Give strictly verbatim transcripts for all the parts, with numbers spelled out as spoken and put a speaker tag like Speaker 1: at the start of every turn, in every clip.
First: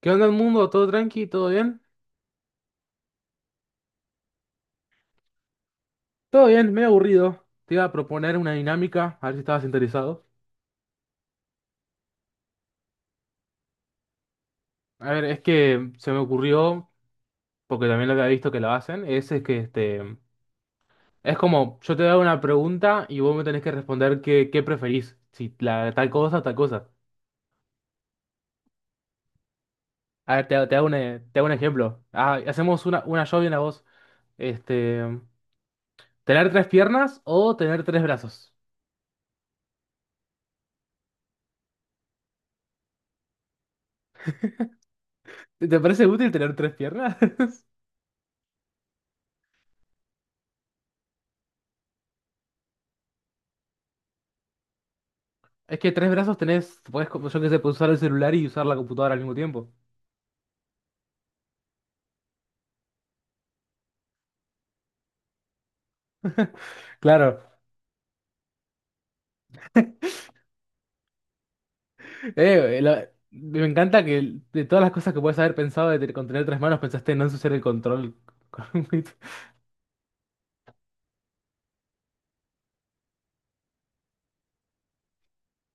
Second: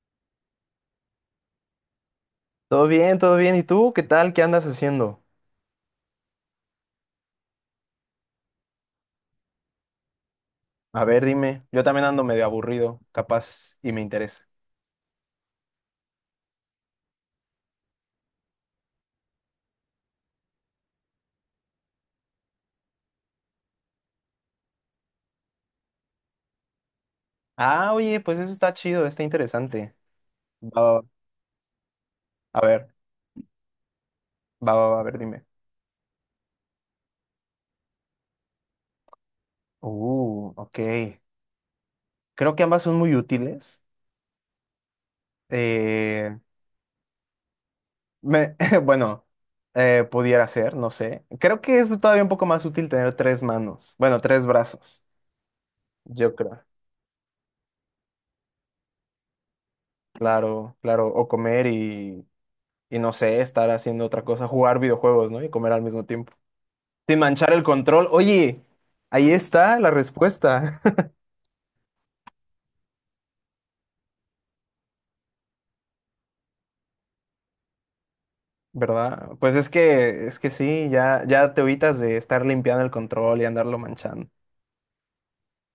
Speaker 1: ¿Qué onda el mundo? ¿Todo tranqui? ¿Todo bien?
Speaker 2: Todo bien, todo bien. ¿Y tú qué tal? ¿Qué andas haciendo?
Speaker 1: Todo bien, medio aburrido. Te iba a proponer una dinámica, a ver si estabas interesado.
Speaker 2: A ver, dime. Yo también ando medio aburrido, capaz, y me interesa.
Speaker 1: A ver, es que se me ocurrió, porque también lo había visto que lo hacen, es, es que este, es como yo te hago una pregunta y vos me tenés que responder qué, qué preferís, si la, tal cosa o tal cosa.
Speaker 2: Ah, oye, pues eso está chido, está interesante.
Speaker 1: A ver, te, te
Speaker 2: Va,
Speaker 1: hago
Speaker 2: va,
Speaker 1: un,
Speaker 2: va.
Speaker 1: eh, te hago un ejemplo. Ah,
Speaker 2: A
Speaker 1: hacemos
Speaker 2: ver,
Speaker 1: una, una yo y una vos.
Speaker 2: va, va, va, a
Speaker 1: Este,
Speaker 2: ver, dime.
Speaker 1: ¿Tener tres piernas o tener tres brazos?
Speaker 2: Uh, ok. Creo que ambas son muy útiles.
Speaker 1: ¿Te parece útil
Speaker 2: Eh,
Speaker 1: tener tres piernas?
Speaker 2: me, bueno, eh, pudiera ser, no sé. Creo que es todavía un poco más útil tener tres manos. Bueno, tres brazos,
Speaker 1: Es que tres
Speaker 2: yo
Speaker 1: brazos
Speaker 2: creo.
Speaker 1: tenés, puedes, como yo que sé, puedes usar el celular y usar la computadora al mismo tiempo.
Speaker 2: Claro, claro. O comer y, y no sé, estar haciendo otra cosa, jugar videojuegos, ¿no? Y comer al mismo tiempo. Sin
Speaker 1: Claro.
Speaker 2: manchar el control. Oye, ahí está la respuesta,
Speaker 1: Eh, la- me encanta que de todas las cosas que puedes haber pensado de, te- con tener tres manos, pensaste en no ensuciar el control. Con un bit.
Speaker 2: ¿verdad? Pues es que, es que sí, ya, ya te evitas de estar limpiando el control y andarlo manchando.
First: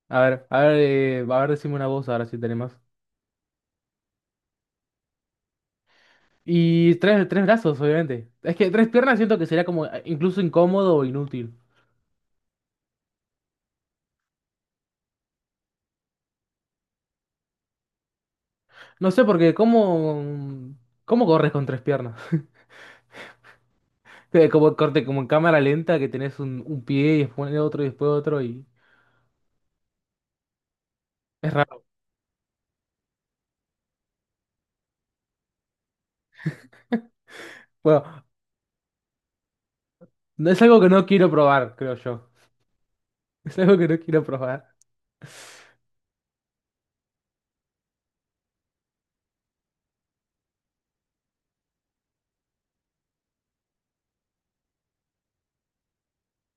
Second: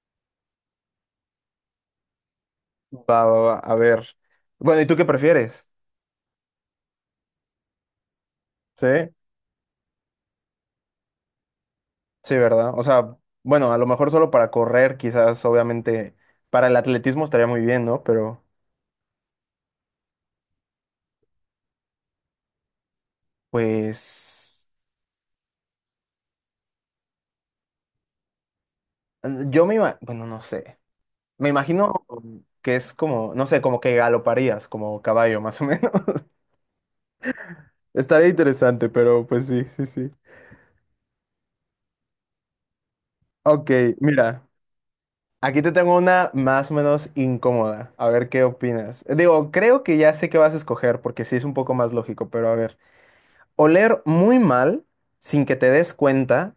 Speaker 1: A ver, a ver, eh, a ver, decime una voz ahora si tenemos.
Speaker 2: Va, va, va, a ver. Bueno, ¿y tú qué prefieres?
Speaker 1: Y tres, tres brazos, obviamente. Es que tres
Speaker 2: Sí,
Speaker 1: piernas siento que sería como eh, incluso incómodo o inútil.
Speaker 2: sí, ¿verdad? O sea, bueno, a lo mejor solo para correr, quizás, obviamente, para el atletismo estaría muy bien, ¿no? Pero,
Speaker 1: No sé, porque ¿cómo, ¿cómo corres con tres piernas? Eh,
Speaker 2: pues,
Speaker 1: Como corte, como en cámara lenta que tenés un, un pie y después otro y después otro, y
Speaker 2: yo me imagino, bueno, no sé. Me
Speaker 1: es raro.
Speaker 2: imagino que es como, no sé, como que galoparías, como caballo, más o menos.
Speaker 1: Bueno,
Speaker 2: Estaría interesante, pero pues sí, sí, sí.
Speaker 1: no es algo que no quiero probar, creo yo. Es
Speaker 2: Ok,
Speaker 1: algo que no quiero
Speaker 2: mira,
Speaker 1: probar.
Speaker 2: aquí te tengo una más o menos incómoda. A ver qué opinas. Digo, creo que ya sé qué vas a escoger porque sí es un poco más lógico, pero a ver. Oler muy mal sin que te des cuenta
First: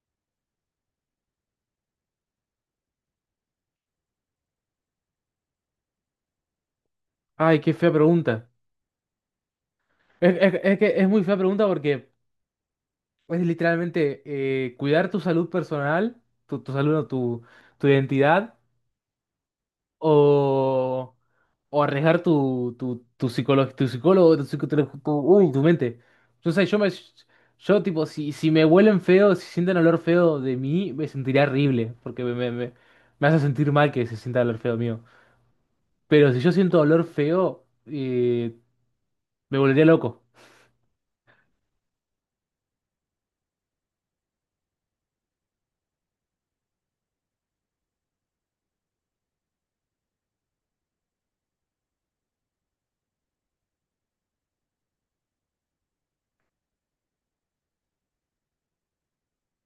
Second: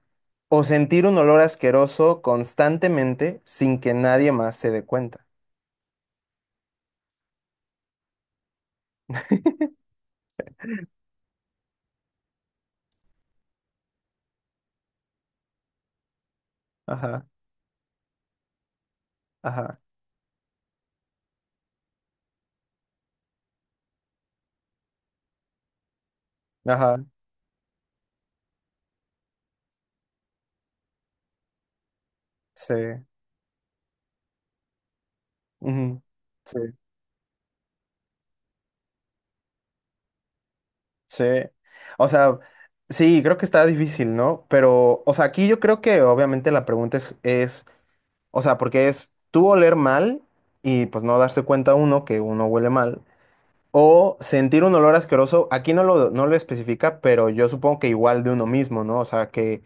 Speaker 2: o sentir un olor asqueroso constantemente sin que nadie más se dé cuenta.
Speaker 1: Ay, qué fea pregunta. Es, es- es que es muy fea pregunta porque es literalmente eh, cuidar tu salud personal, tu, tu salud, no,
Speaker 2: Ajá,
Speaker 1: tu, tu identidad,
Speaker 2: ajá,
Speaker 1: o, o arriesgar tu, tu, tu psicólogo, tu psicólogo, tu, psico- tu, tu- uy, tu mente. Yo sé, yo me,
Speaker 2: ajá,
Speaker 1: yo tipo, si, si me huelen feo, si sienten olor feo de mí, me sentiría horrible, porque me, me, me
Speaker 2: sí.
Speaker 1: me hace sentir mal que se sienta el olor feo mío.
Speaker 2: Ujú,
Speaker 1: Pero si yo siento
Speaker 2: sí.
Speaker 1: dolor feo, eh, me volvería loco.
Speaker 2: Sí, o sea, sí, creo que está difícil, ¿no? Pero, o sea, aquí yo creo que obviamente la pregunta es, es, o sea, porque es tú oler mal y pues no darse cuenta uno que uno huele mal, o sentir un olor asqueroso, aquí no lo, no lo especifica, pero yo supongo que igual de uno mismo, ¿no? O sea, que,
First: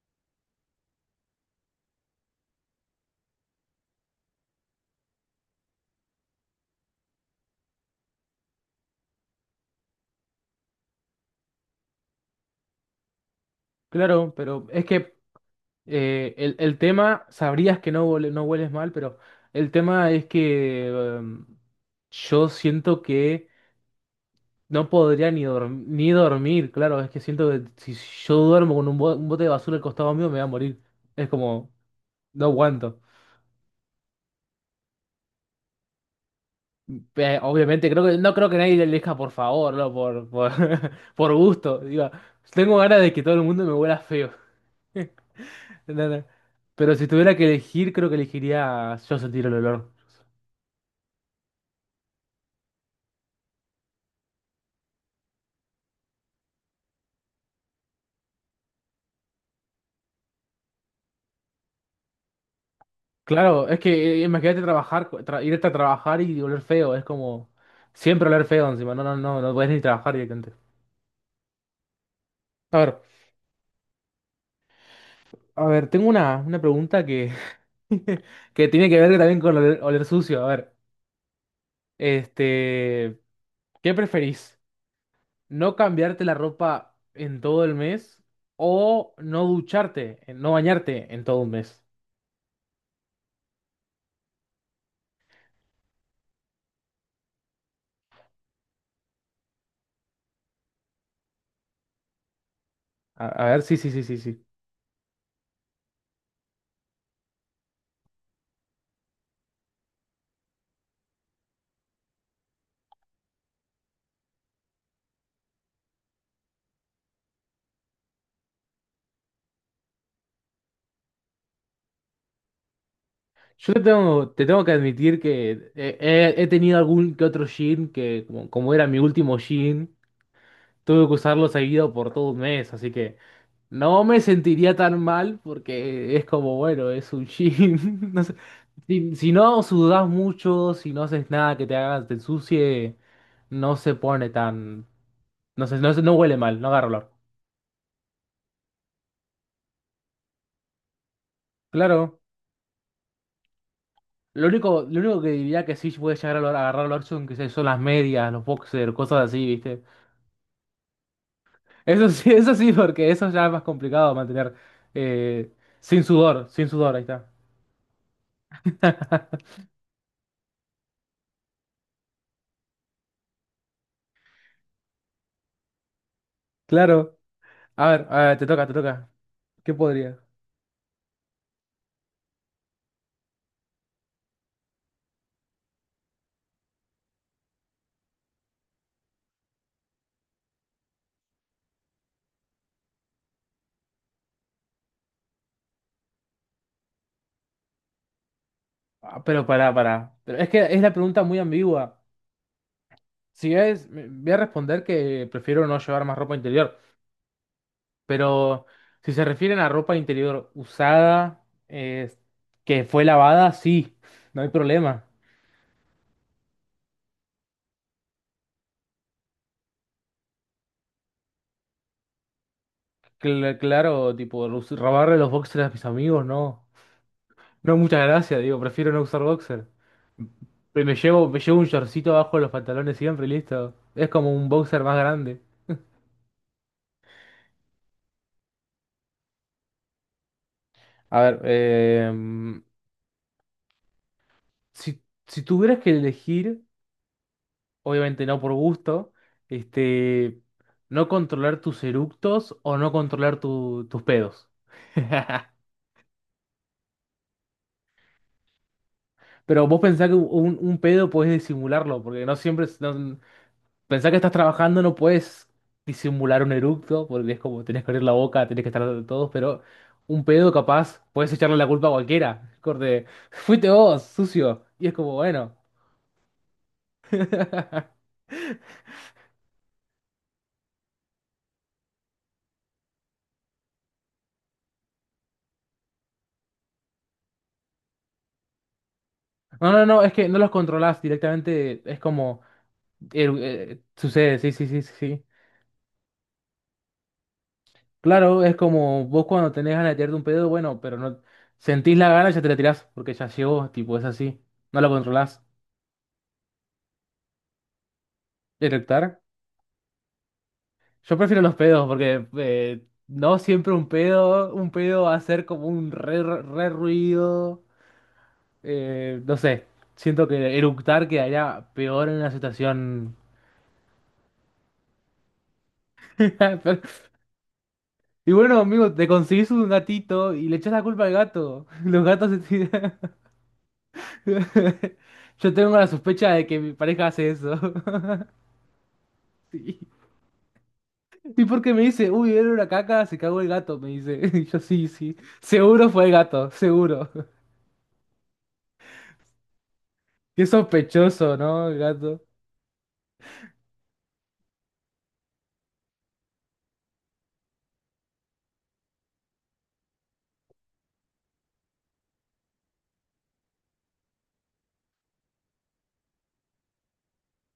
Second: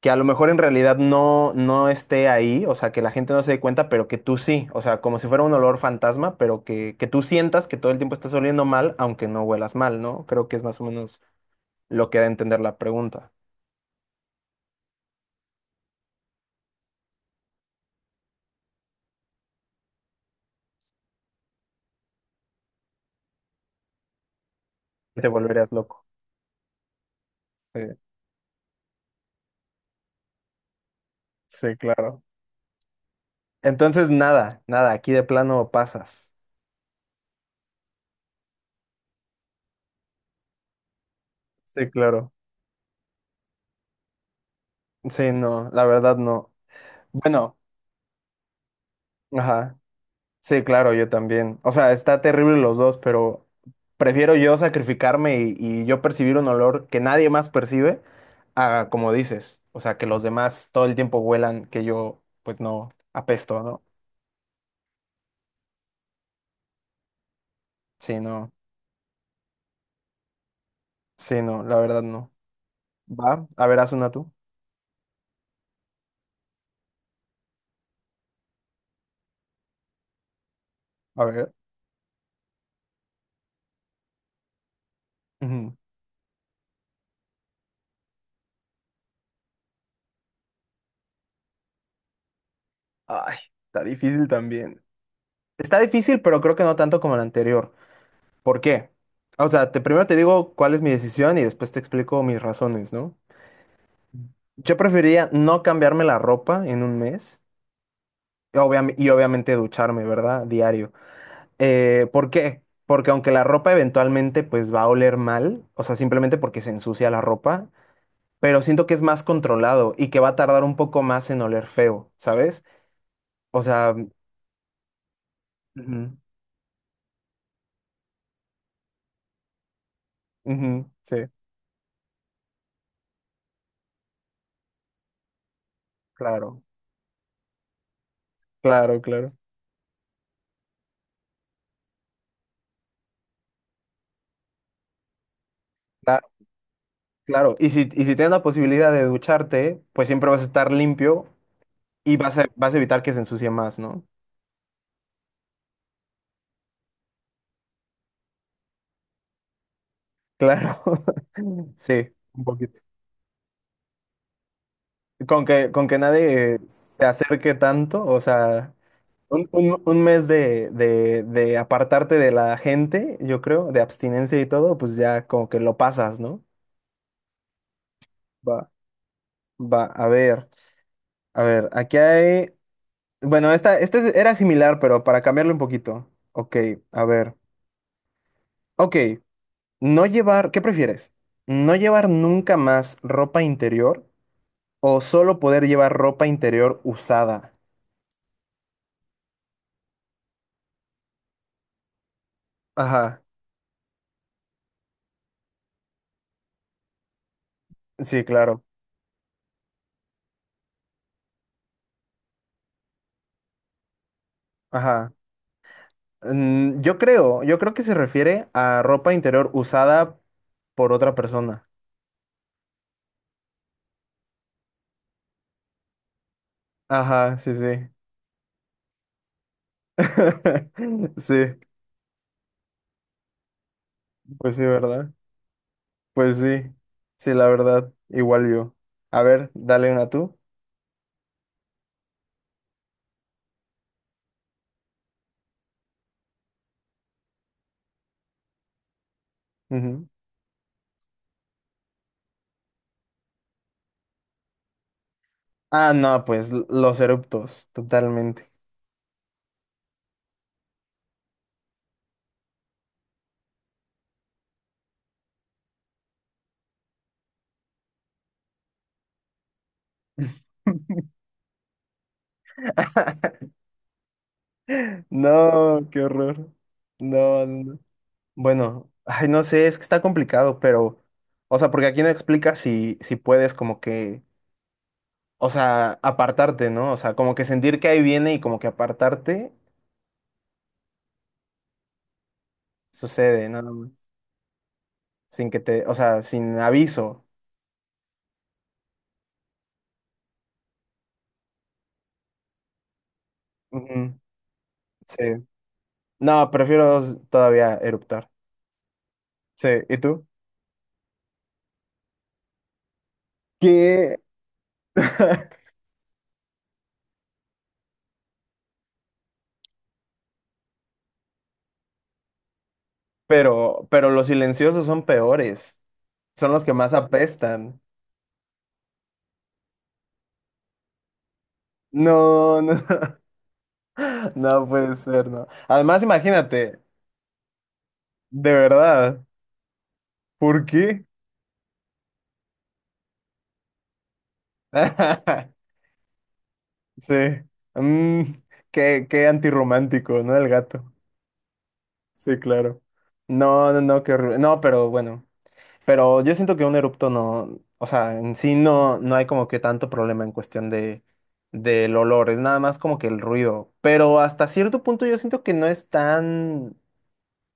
Speaker 2: que a lo mejor en realidad no, no esté ahí, o sea, que la gente no se dé cuenta, pero que tú sí, o sea, como si fuera un olor fantasma, pero que, que tú sientas que todo el tiempo estás oliendo mal, aunque no huelas mal, ¿no? Creo que es más o menos lo que da a entender la pregunta.
Speaker 1: Claro, pero es que eh, el, el tema, sabrías que no, huele- no hueles mal, pero el tema es que em, yo siento que no
Speaker 2: Te
Speaker 1: podría ni,
Speaker 2: volverías
Speaker 1: dorm-
Speaker 2: loco.
Speaker 1: ni dormir. Claro, es que siento que
Speaker 2: Sí,
Speaker 1: si yo duermo con un, bo- un bote de basura al costado mío, me voy a morir. Es como,
Speaker 2: sí, claro.
Speaker 1: no aguanto.
Speaker 2: Entonces, nada, nada, aquí de plano pasas.
Speaker 1: Eh, obviamente, creo que, no creo que nadie le elija por favor, no, por, por, por gusto.
Speaker 2: Sí,
Speaker 1: Digo,
Speaker 2: claro.
Speaker 1: tengo ganas de que todo el mundo me huela feo.
Speaker 2: Sí, no, la
Speaker 1: No,
Speaker 2: verdad
Speaker 1: no.
Speaker 2: no.
Speaker 1: Pero si tuviera que
Speaker 2: Bueno,
Speaker 1: elegir, creo que elegiría yo sentir el
Speaker 2: ajá.
Speaker 1: olor.
Speaker 2: Sí, claro, yo también. O sea, está terrible los dos, pero prefiero yo sacrificarme y, y yo percibir un olor que nadie más percibe a, como dices, o sea, que los demás todo el tiempo huelan que yo, pues no, apesto,
Speaker 1: Claro, es
Speaker 2: ¿no?
Speaker 1: que eh, imagínate trabajar, tra- irte a trabajar y oler feo, es como
Speaker 2: Sí,
Speaker 1: siempre oler
Speaker 2: no,
Speaker 1: feo encima, no, no, no, no podés ni trabajar directamente.
Speaker 2: sí, no, la verdad no.
Speaker 1: A ver,
Speaker 2: Va, a ver, haz una tú.
Speaker 1: a ver, tengo una, una pregunta que, que tiene que ver también con oler, oler sucio. A ver,
Speaker 2: A ver.
Speaker 1: este, ¿qué preferís? ¿No
Speaker 2: Ujú.
Speaker 1: cambiarte la ropa en todo el mes o no ducharte, eh, no bañarte en todo un mes?
Speaker 2: Ay, está difícil también. Está difícil, pero creo que no tanto como el anterior. ¿Por qué? O sea, te, primero te digo cuál es mi decisión y después te explico mis razones, ¿no?
Speaker 1: A, a ver, sí, sí, sí, sí, sí.
Speaker 2: Yo preferiría no cambiarme la ropa en un mes y, obviam- y obviamente ducharme, ¿verdad? Diario. Eh, ¿por qué? Porque aunque la ropa eventualmente pues va a oler mal, o sea, simplemente porque se ensucia la ropa, pero siento que es más controlado y que va a tardar un poco más en oler feo, ¿sabes? O
Speaker 1: Yo te
Speaker 2: sea,
Speaker 1: tengo, te tengo que admitir que eh,
Speaker 2: ujú,
Speaker 1: he, he tenido algún que otro jean que, como, como era mi último jean,
Speaker 2: ujú,
Speaker 1: tuve que
Speaker 2: sí,
Speaker 1: usarlo seguido por todo un mes, así que no me sentiría tan mal porque es como,
Speaker 2: claro.
Speaker 1: bueno, es un jean. No sé,
Speaker 2: Claro,
Speaker 1: si, si
Speaker 2: claro.
Speaker 1: no sudás mucho, si no haces nada que te haga, te ensucie, no se pone tan, no sé, no, se- no
Speaker 2: Cla-
Speaker 1: huele mal, no agarra olor.
Speaker 2: Claro, y si, y si tienes la posibilidad de ducharte, pues siempre vas a estar limpio y
Speaker 1: Claro.
Speaker 2: vas a, vas a evitar que se ensucie más, ¿no?
Speaker 1: Lo único, lo único que diría que sí puede llegar a olor- a agarrar olor son, que sé, son las medias, los boxers, cosas así, ¿viste?
Speaker 2: Claro, sí,
Speaker 1: Eso sí,
Speaker 2: un
Speaker 1: eso sí,
Speaker 2: poquito.
Speaker 1: porque eso ya es más complicado mantener
Speaker 2: Con
Speaker 1: eh,
Speaker 2: que, con que
Speaker 1: sin sudor,
Speaker 2: nadie
Speaker 1: sin sudor, ahí
Speaker 2: se
Speaker 1: está.
Speaker 2: acerque tanto, o sea, un, un- un mes de, de, de apartarte de la gente, yo creo, de abstinencia y todo, pues ya como que lo pasas, ¿no?
Speaker 1: Claro. A ver, a ver, te toca,
Speaker 2: Va,
Speaker 1: te toca. ¿Qué
Speaker 2: va, a
Speaker 1: podría?
Speaker 2: ver, a ver, aquí hay, bueno, esta, esta es- era similar, pero para cambiarlo un poquito. Ok, a ver. Ok. No llevar, ¿qué prefieres? ¿No llevar nunca más ropa interior o solo poder llevar ropa interior usada?
Speaker 1: Ah, pero pará, pará. Pero es que es la pregunta muy ambigua.
Speaker 2: Ajá,
Speaker 1: Si es, me- Voy a responder que prefiero no llevar más ropa interior.
Speaker 2: sí, claro.
Speaker 1: Pero si se refieren a ropa interior usada, eh, que fue lavada, sí, no hay problema.
Speaker 2: Ajá. Mm, yo creo, yo creo que se refiere a ropa interior usada por otra persona.
Speaker 1: Cl- claro, tipo, los- robarle los boxers a mis amigos, no.
Speaker 2: Ajá, sí,
Speaker 1: No,
Speaker 2: sí.
Speaker 1: muchas gracias, digo, prefiero no usar boxer. Pero me llevo,
Speaker 2: Sí,
Speaker 1: me llevo un shortcito abajo de los pantalones siempre, y listo. Es como un
Speaker 2: pues sí,
Speaker 1: boxer más
Speaker 2: ¿verdad?
Speaker 1: grande.
Speaker 2: Pues sí, sí, la verdad, igual yo. A ver, dale una tú.
Speaker 1: A ver, eh, si, si tuvieras que elegir, obviamente no por gusto,
Speaker 2: Ujú.
Speaker 1: este, no controlar tus eructos o no controlar tu- tus pedos.
Speaker 2: Ah, no, pues l- los eruptos, totalmente.
Speaker 1: Pero vos pensás que un, un pedo podés disimularlo, porque no siempre, es- no- pensá que estás trabajando, no puedes disimular un eructo, porque es como tenés que abrir la boca, tenés que estar de todos, pero un pedo capaz, puedes echarle la culpa a cualquiera. Corte, fuiste vos, sucio. Y es como, bueno.
Speaker 2: No, qué horror. No, no, no. Bueno, ay, no sé, es que está complicado, pero, o sea, porque aquí no explica si, si puedes como que, o sea, apartarte, ¿no? O sea, como que sentir que ahí viene y como que apartarte
Speaker 1: No, no, no, es que no los controlás directamente, es como, eru-
Speaker 2: sucede, nada
Speaker 1: eh,
Speaker 2: más.
Speaker 1: sucede, sí, sí, sí, sí, sí.
Speaker 2: Sin que te, o sea, sin aviso.
Speaker 1: Claro, es como vos cuando tenés ganas de tirarte un pedo, bueno, pero no sentís la gana, ya te la tirás, porque ya llegó, tipo, es
Speaker 2: Ujú,
Speaker 1: así. No lo controlás.
Speaker 2: sí. No, prefiero s- todavía eruptar.
Speaker 1: ¿Erectar?
Speaker 2: Sí, ¿y tú?
Speaker 1: Yo prefiero los pedos porque eh, no siempre un
Speaker 2: ¿Qué?
Speaker 1: pedo, un pedo va a ser como un re, re ruido. Eh, no sé, siento que eructar quedaría peor en una situación.
Speaker 2: Pero, pero los silenciosos son peores. Son los que más
Speaker 1: Pero-
Speaker 2: apestan.
Speaker 1: y bueno, amigo, te conseguís un gatito y le echás la culpa al gato. Los gatos se
Speaker 2: No, no.
Speaker 1: tiran.
Speaker 2: No puede ser, ¿no?
Speaker 1: Yo tengo la
Speaker 2: Además,
Speaker 1: sospecha de que mi
Speaker 2: imagínate,
Speaker 1: pareja hace eso.
Speaker 2: de verdad,
Speaker 1: Sí.
Speaker 2: ¿por qué?
Speaker 1: Y porque me dice, uy, era una caca, se cagó el gato, me dice. Y yo sí, sí. Seguro fue el gato, seguro.
Speaker 2: Sí. Mm, qué, qué antirromántico, ¿no?
Speaker 1: Qué
Speaker 2: El gato.
Speaker 1: sospechoso, ¿no, gato?
Speaker 2: Sí, claro. No, no, no, qué horrible. No, pero bueno. Pero yo siento que un erupto no, o sea, en sí no, no hay como que tanto problema en cuestión de, del olor, es nada más como que el ruido. Pero hasta cierto punto yo siento que no es tan,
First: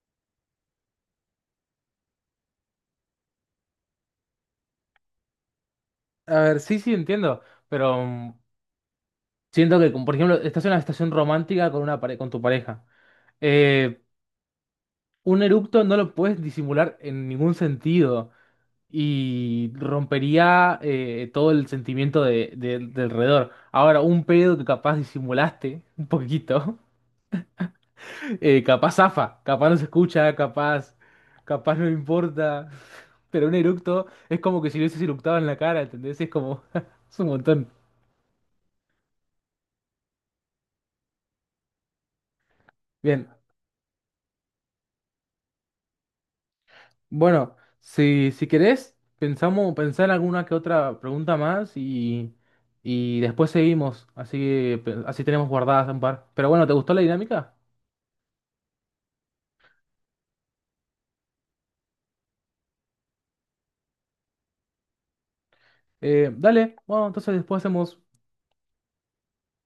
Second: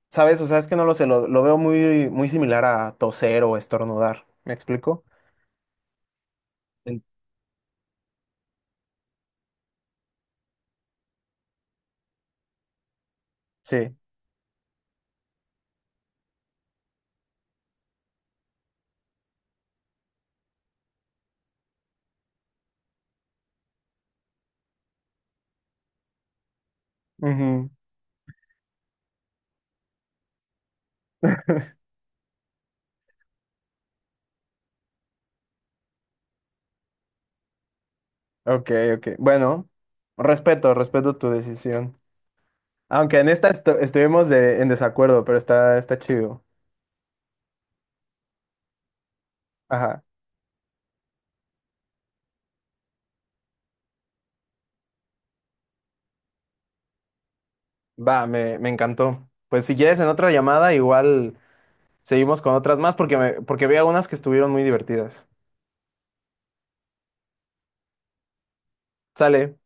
Speaker 2: ¿sabes? O sea, es que no lo sé, lo, lo veo muy, muy similar a toser o estornudar. ¿Me explico?
Speaker 1: A ver, sí, sí,
Speaker 2: En-
Speaker 1: entiendo, pero mm, siento que, como, por ejemplo, estás en una estación romántica con, una pare- con tu pareja.
Speaker 2: Sí.
Speaker 1: Eh, un eructo no lo puedes disimular en ningún sentido y rompería eh, todo el sentimiento de, de- de alrededor. Ahora, un pedo que capaz disimulaste un poquito,
Speaker 2: Ujú.
Speaker 1: eh, capaz zafa, capaz no se escucha, capaz, capaz no importa, pero un eructo es como que si lo hubieses eructado en la cara, ¿entendés? Es como, es un montón.
Speaker 2: Ok, ok. Bueno, respeto, respeto tu decisión. Aunque
Speaker 1: Bien,
Speaker 2: en esta estu- estuvimos de- en desacuerdo, pero está, está chido.
Speaker 1: bueno, si, si querés, pensamos,
Speaker 2: Ajá.
Speaker 1: pensar en alguna que otra pregunta más y, y después seguimos, así que pe- así tenemos guardadas un par. Pero bueno, ¿te gustó la dinámica?
Speaker 2: Va, me, me encantó. Pues si quieres en otra llamada, igual seguimos con otras más porque me, porque vi algunas que estuvieron muy divertidas.
Speaker 1: Eh, dale, bueno, entonces después hacemos
Speaker 2: Sale.